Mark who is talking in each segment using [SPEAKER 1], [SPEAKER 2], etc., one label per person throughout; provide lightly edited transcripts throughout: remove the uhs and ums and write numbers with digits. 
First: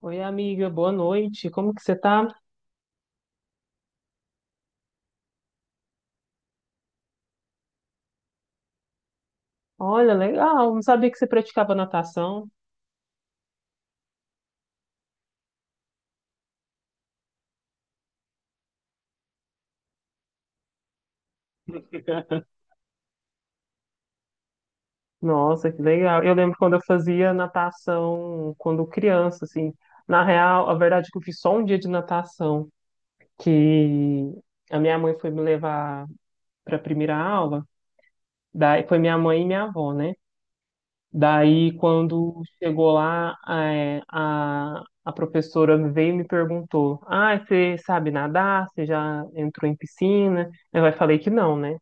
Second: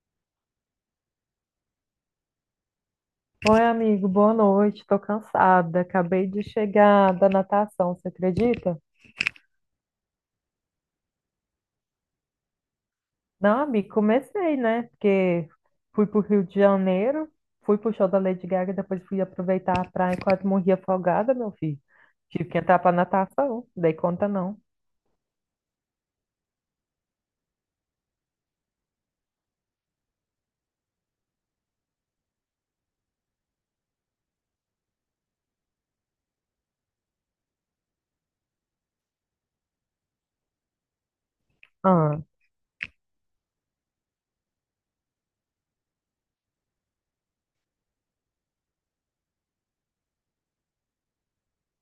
[SPEAKER 1] Oi, amiga, boa noite. Como que você tá?
[SPEAKER 2] Oi, amigo, boa noite. Tô cansada. Acabei de chegar da natação, você acredita?
[SPEAKER 1] Olha, legal. Não sabia que você praticava natação.
[SPEAKER 2] Não, amigo, comecei, né? Porque fui pro Rio de Janeiro, fui pro show da Lady Gaga, depois fui aproveitar a praia e quase morri afogada, meu filho. Tive que entrar pra natação, dei conta não.
[SPEAKER 1] Nossa, que legal. Eu lembro quando eu fazia natação quando criança, assim. Na real, a verdade é que eu fiz só um dia de natação, que a minha mãe foi me levar para a primeira aula. Daí foi minha mãe e minha avó, né? Daí,
[SPEAKER 2] Ah.
[SPEAKER 1] quando chegou lá, a professora veio e me perguntou: Ah, você sabe nadar? Você já entrou em piscina? Eu aí falei que não, né?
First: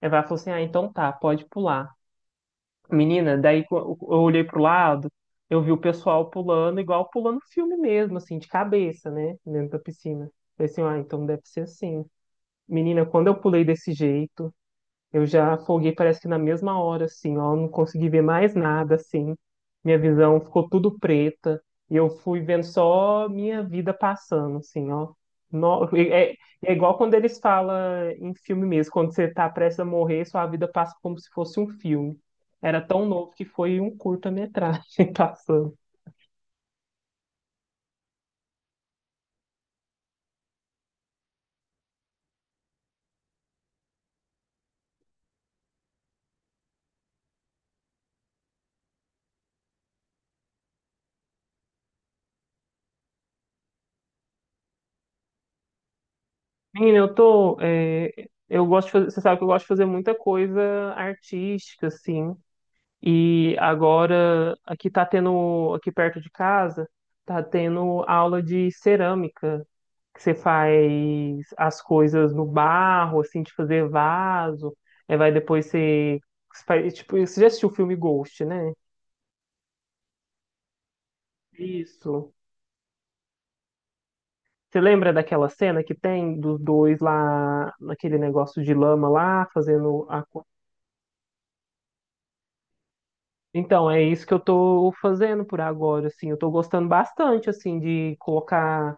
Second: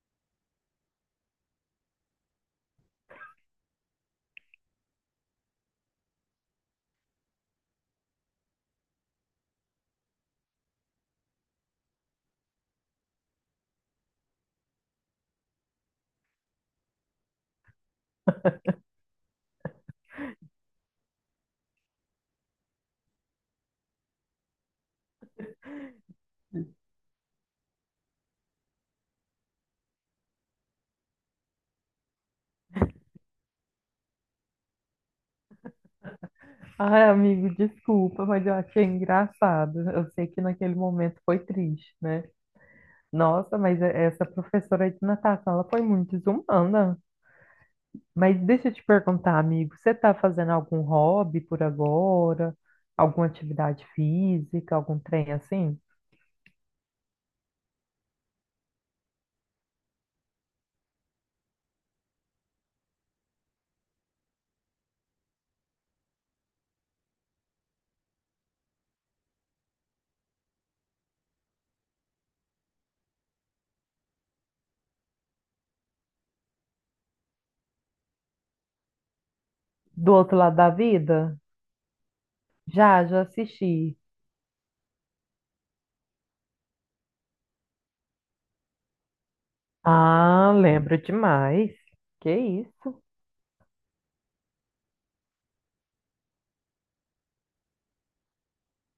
[SPEAKER 1] Ela falou assim: Ah, então tá, pode pular. Menina, eu olhei pro lado, eu vi o pessoal pulando, igual pulando filme mesmo, assim, de cabeça, né? Dentro da piscina. Eu falei assim: Ah, então deve ser assim. Menina, quando eu pulei desse jeito, eu já afoguei, parece que na mesma hora, assim, ó, não consegui ver mais nada, assim. Minha visão ficou tudo preta e eu fui vendo só minha vida passando, assim, ó. No- é, é igual quando eles falam em filme mesmo, quando você tá prestes a morrer, sua vida passa como se fosse um filme. Era tão novo que foi um curta-metragem passando.
[SPEAKER 2] Ai, amigo, desculpa, mas eu achei engraçado. Eu sei que naquele momento foi triste, né? Nossa, mas essa professora de natação, ela foi muito desumana. Mas deixa eu te perguntar, amigo, você tá fazendo algum hobby por agora? Alguma atividade física, algum trem assim?
[SPEAKER 1] Menina, eu gosto de fazer, você sabe que eu gosto de fazer muita coisa artística, assim. E agora, aqui tá tendo, aqui perto de casa, tá tendo aula de cerâmica, que você faz as coisas no barro, assim, de fazer vaso, aí vai depois você, faz, tipo, você já assistiu o filme Ghost, né?
[SPEAKER 2] Do outro lado da vida?
[SPEAKER 1] Isso.
[SPEAKER 2] Já, já assisti.
[SPEAKER 1] Você lembra daquela cena que tem dos dois lá, naquele negócio de lama lá, fazendo a... co-
[SPEAKER 2] Ah, lembro demais. Que isso?
[SPEAKER 1] Então, é isso que eu tô fazendo por agora, assim, eu tô gostando bastante, assim, de colocar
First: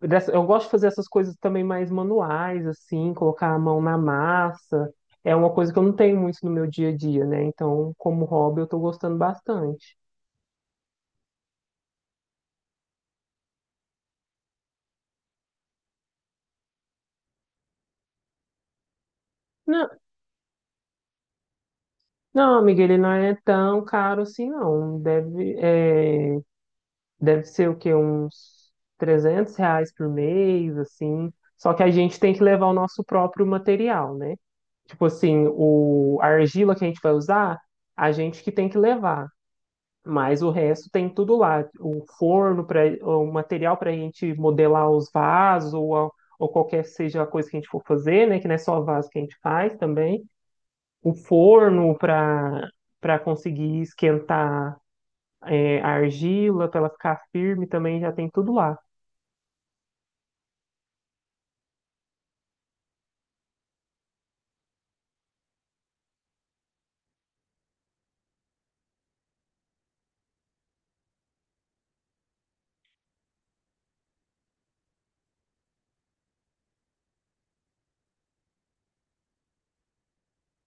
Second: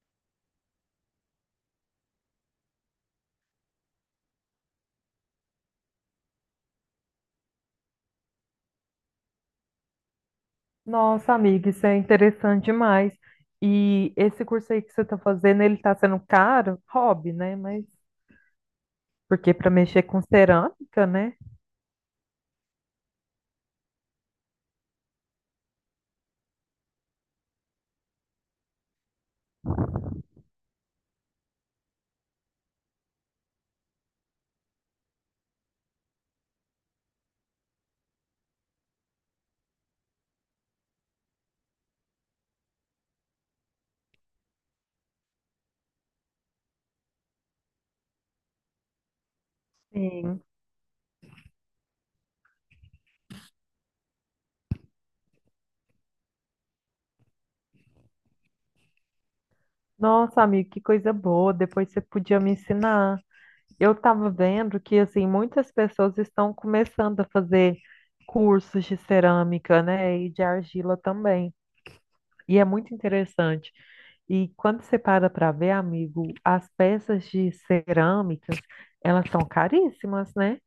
[SPEAKER 1] dessa- Eu gosto de fazer essas coisas também mais manuais, assim, colocar a mão na massa. É uma coisa que eu não tenho muito no meu dia a dia, né? Então, como hobby, eu tô gostando bastante.
[SPEAKER 2] Nossa, amiga, isso é interessante demais. E esse curso aí que você está fazendo, ele está sendo caro? Hobby, né? Mas porque para
[SPEAKER 1] Não,
[SPEAKER 2] mexer com cerâmica, né?
[SPEAKER 1] não, amiga, ele não é tão caro assim, não. Deve ser o quê? Uns R$ 300 por mês, assim. Só que a gente tem que levar o nosso próprio material, né? Tipo assim, a argila que a gente vai usar, a gente que tem que levar. Mas o resto tem tudo lá, o forno para o material para a gente modelar os vasos ou, a- ou qualquer seja a coisa que a gente for fazer, né? Que não é só vaso que a gente faz também.
[SPEAKER 2] Sim.
[SPEAKER 1] O forno para conseguir esquentar a argila, para ela ficar firme também já tem tudo lá.
[SPEAKER 2] Nossa, amigo, que coisa boa. Depois você podia me ensinar. Eu estava vendo que assim muitas pessoas estão começando a fazer cursos de cerâmica, né? E de argila também. E é muito interessante. E quando você para para ver, amigo, as peças de cerâmicas, elas são caríssimas, né?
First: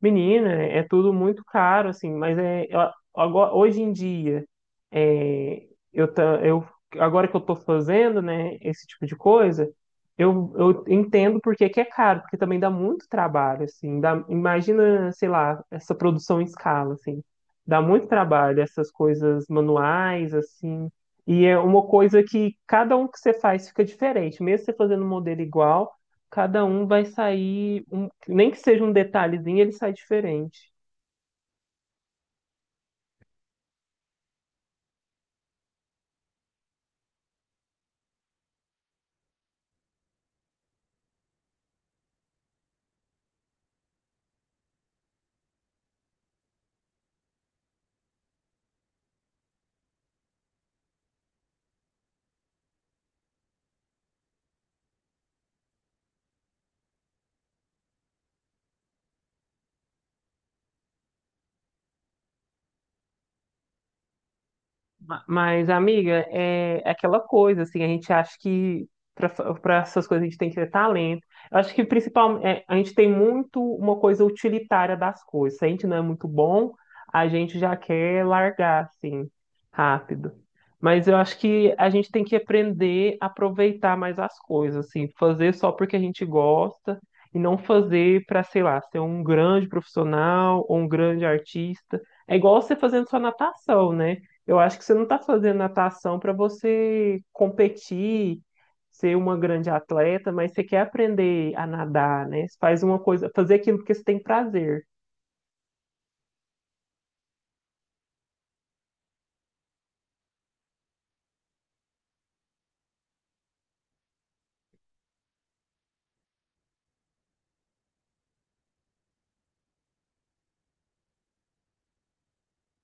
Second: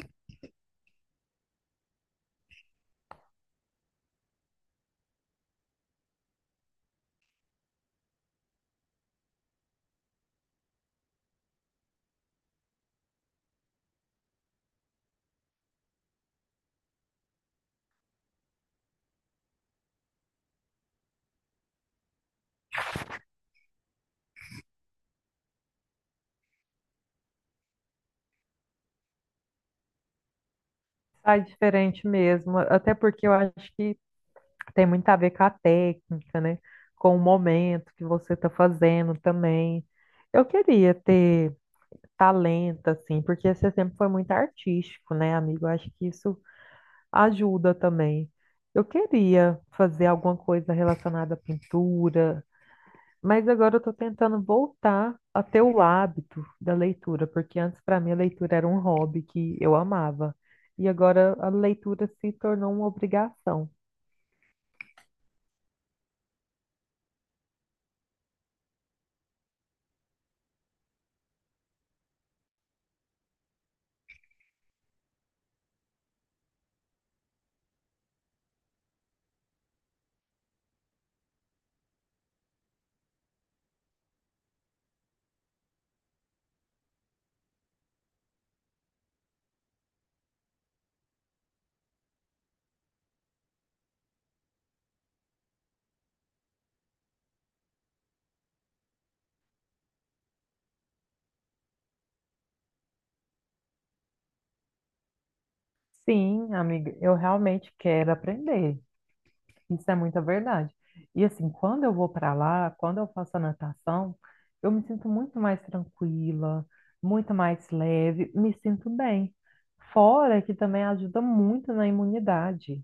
[SPEAKER 1] Menina, é tudo muito caro, assim, agora, hoje em dia, é, eu, ta- eu, agora que eu tô fazendo, né, esse tipo de coisa, eu entendo por que que é caro, porque também dá muito trabalho, assim, dá, imagina, sei lá, essa produção em escala, assim, dá muito trabalho, essas coisas manuais, assim, e é uma coisa que cada um que você faz fica diferente, mesmo você fazendo um modelo igual, cada um vai sair, um- nem que seja um detalhezinho, ele sai diferente.
[SPEAKER 2] Sai diferente mesmo, até porque eu acho que tem muito a ver com a técnica, né? Com o momento que você está fazendo também. Eu queria ter talento, assim, porque você sempre foi muito artístico, né, amigo? Eu acho que isso ajuda também. Eu queria fazer alguma coisa relacionada à pintura, mas agora eu tô tentando voltar a ter o hábito da leitura, porque antes para mim a leitura era um hobby que eu amava. E agora a leitura se tornou uma obrigação.
[SPEAKER 1] Mas, amiga, é aquela coisa, assim, a gente acha que para essas coisas a gente tem que ter talento. Eu acho que principalmente a gente tem muito uma coisa utilitária das coisas. Se a gente não é muito bom, a gente já quer largar, assim, rápido. Mas eu acho que a gente tem que aprender a aproveitar mais as coisas, assim, fazer só porque a gente gosta e não fazer para, sei lá, ser um grande profissional ou um grande artista. É igual você fazendo sua natação, né? Eu acho que você não está fazendo natação para você competir, ser uma grande atleta, mas você quer aprender a nadar, né? Você faz uma coisa, fazer aquilo porque você tem prazer.
[SPEAKER 2] Sim, amiga, eu realmente quero aprender. Isso é muita verdade. E assim, quando eu vou para lá, quando eu faço a natação, eu me sinto muito mais tranquila, muito mais leve, me sinto bem. Fora que também ajuda muito na imunidade.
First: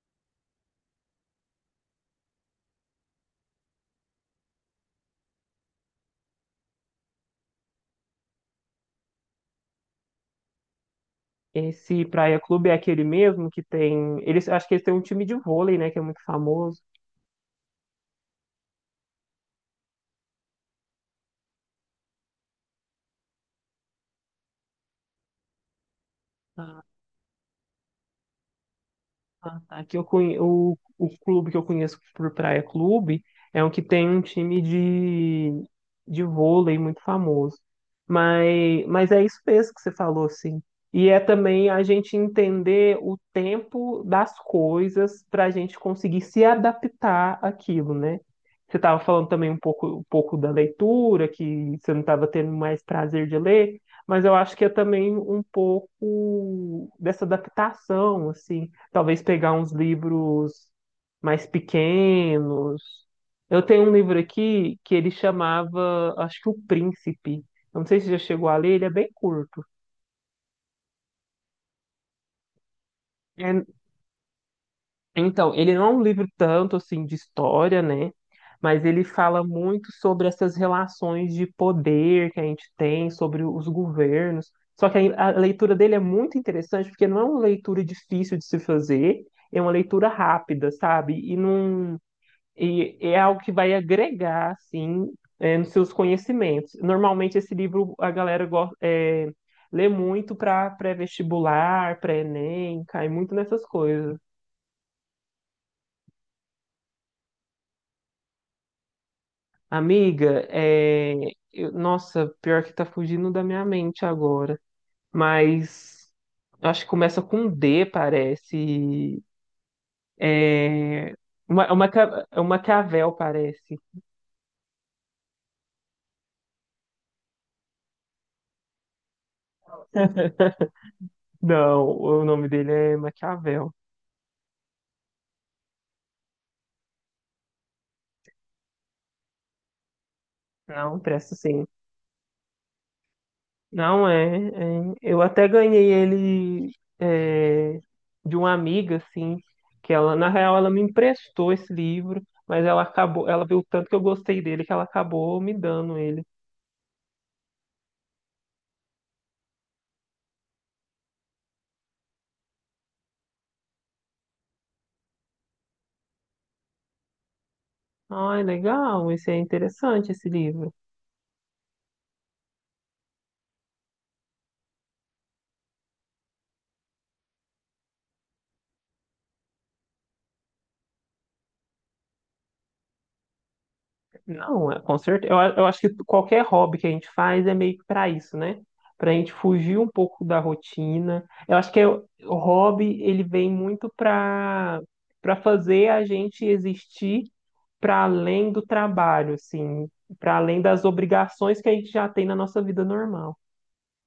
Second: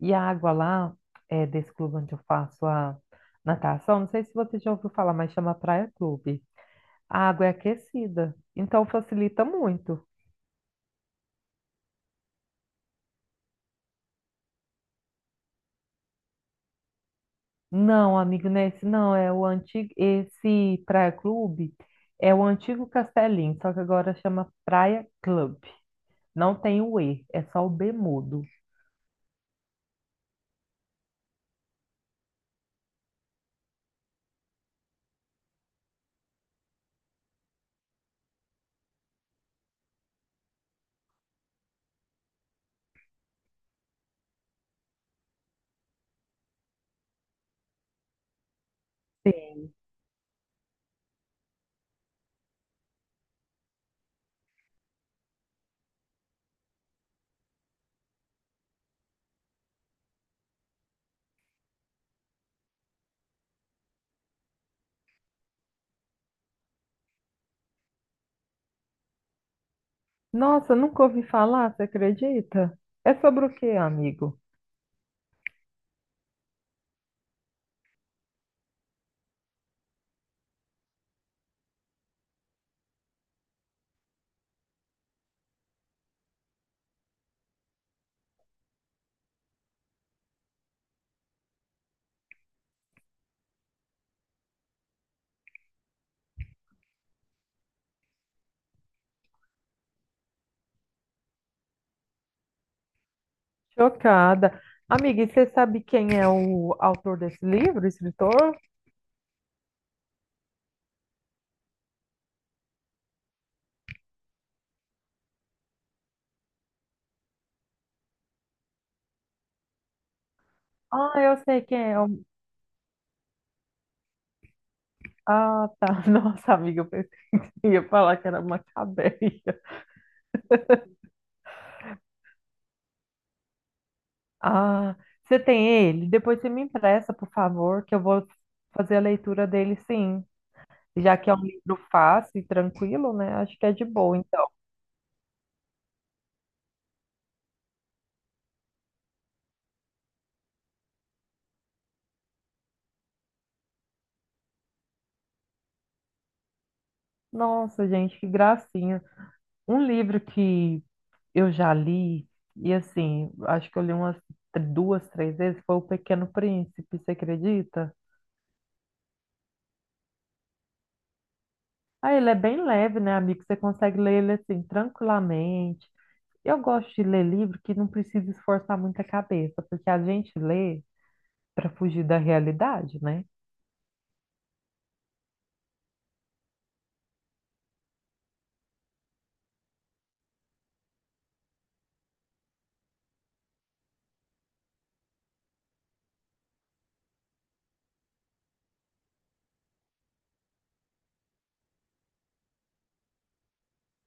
[SPEAKER 2] E a água lá, desse clube onde eu faço a natação, não sei se você já ouviu falar, mas chama Praia Clube. A água é aquecida, então facilita muito.
[SPEAKER 1] Esse Praia Clube é aquele mesmo que tem. Eles, acho que eles têm um time de vôlei, né? Que é muito famoso.
[SPEAKER 2] Não, amigo, não é esse não, é o antigo, esse Praia Clube é o antigo Castelinho, só que agora chama Praia Clube. Não tem o E, é só o B mudo.
[SPEAKER 1] Ah, tá. Aqui eu conhe... o clube que eu conheço por Praia Clube é um que tem um time de vôlei muito famoso. Mas é isso mesmo que você falou, assim. E é também a gente entender o tempo das coisas para a gente conseguir se adaptar àquilo, né? Você estava falando também
[SPEAKER 2] Sim.
[SPEAKER 1] um pouco da leitura, que você não estava tendo mais prazer de ler, mas eu acho que é também um pouco dessa adaptação, assim. Talvez pegar uns livros mais pequenos. Eu tenho um livro aqui que ele chamava, acho que O Príncipe. Eu não sei se já chegou a ler, ele é bem curto.
[SPEAKER 2] Nossa, nunca ouvi falar, você acredita? É sobre o
[SPEAKER 1] É,
[SPEAKER 2] quê, amigo?
[SPEAKER 1] então, ele não é um livro tanto assim de história, né? Mas ele fala muito sobre essas relações de poder que a gente tem, sobre os governos. Só que a leitura dele é muito interessante, porque não é uma leitura difícil de se fazer, é uma leitura rápida, sabe? E não, E é algo que vai agregar, assim, nos seus conhecimentos. Normalmente, esse livro a galera gosta, lê muito para pré-vestibular, pré-ENEM, cai muito nessas coisas.
[SPEAKER 2] Chocada. Amiga, e você sabe quem é o autor desse livro, escritor?
[SPEAKER 1] Amiga, nossa, pior que tá fugindo da minha mente agora, mas acho que começa com um D, parece. É,
[SPEAKER 2] Ah, eu sei quem é.
[SPEAKER 1] é um Maquiavel, parece.
[SPEAKER 2] Ah, tá. Nossa, amiga, eu pensei que você ia falar que era Macabeia.
[SPEAKER 1] Não, o nome dele é Maquiavel.
[SPEAKER 2] Ah, você tem ele? Depois você me empresta, por favor, que eu vou fazer a leitura dele, sim.
[SPEAKER 1] Não,
[SPEAKER 2] Já que é
[SPEAKER 1] presta
[SPEAKER 2] um
[SPEAKER 1] sim.
[SPEAKER 2] livro fácil e tranquilo, né? Acho que é de
[SPEAKER 1] Não
[SPEAKER 2] boa,
[SPEAKER 1] é,
[SPEAKER 2] então.
[SPEAKER 1] é. Eu até ganhei ele é, de uma amiga, assim, que na real, ela me emprestou esse livro, mas ela viu o tanto que eu gostei dele que ela acabou me dando ele.
[SPEAKER 2] Nossa, gente, que gracinha. Um livro que eu já li, e assim, acho que eu li umas duas, três vezes, foi O Pequeno Príncipe, você acredita?
[SPEAKER 1] Ai, legal, esse é interessante esse livro.
[SPEAKER 2] Ah, ele é bem leve, né, amigo? Você consegue ler ele assim, tranquilamente. Eu gosto de ler livro que não precisa esforçar muito a cabeça, porque a gente lê para fugir da realidade, né?
[SPEAKER 1] Não, é, com certeza. Eu acho que qualquer hobby que a gente faz é meio que para isso, né? Para a gente fugir um pouco da rotina. Eu acho que o hobby, ele vem muito para fazer a gente existir para além do trabalho, assim, para além das obrigações que a gente já tem na nossa vida normal.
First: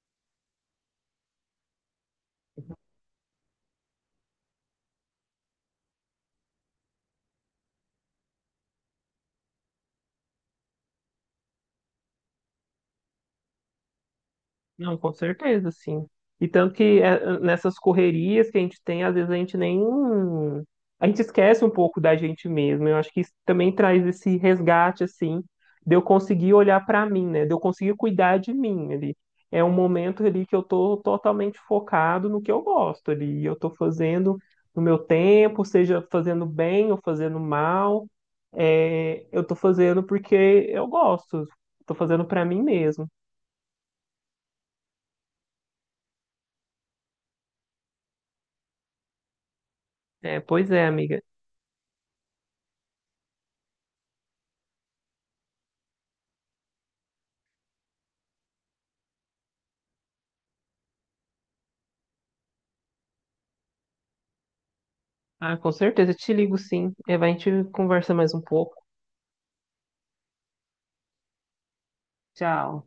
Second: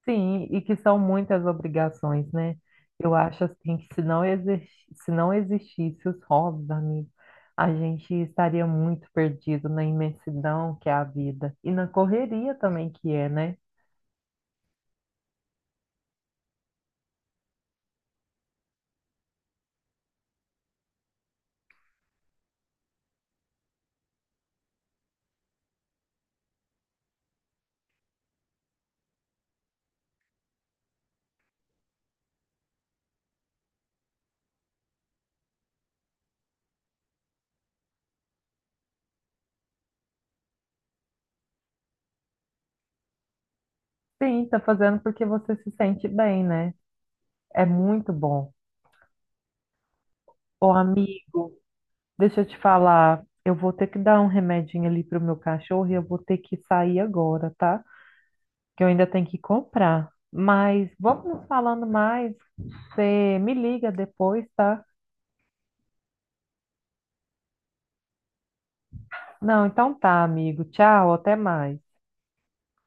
[SPEAKER 2] Sim, e que são muitas obrigações, né? Eu acho assim que se não existisse os hobbies, amigo, a gente estaria muito perdido na imensidão que é a vida e na correria também que é, né?
[SPEAKER 1] Não, com certeza, sim. E tanto que é, nessas correrias que a gente tem, às vezes a gente nem. A gente esquece um pouco da gente mesmo. Eu acho que isso também traz esse resgate, assim, de eu conseguir olhar para mim, né? De eu conseguir cuidar de mim ali. É um momento ali que eu tô totalmente focado no que eu gosto ali. E eu tô fazendo no meu tempo, seja fazendo bem ou fazendo mal. É, eu tô fazendo porque eu gosto. Tô fazendo para mim mesmo.
[SPEAKER 2] Sim, tá fazendo porque você se sente bem, né? É muito bom.
[SPEAKER 1] É, pois
[SPEAKER 2] Ô,
[SPEAKER 1] é, amiga.
[SPEAKER 2] amigo. Deixa eu te falar, eu vou ter que dar um remedinho ali pro meu cachorro e eu vou ter que sair agora, tá? Que eu ainda tenho que comprar. Mas vamos nos falando mais. Você me liga depois, tá?
[SPEAKER 1] Ah, com certeza, te ligo sim. E vai, a gente conversa mais um pouco.
[SPEAKER 2] Não, então tá, amigo. Tchau, até mais.
[SPEAKER 1] Tchau.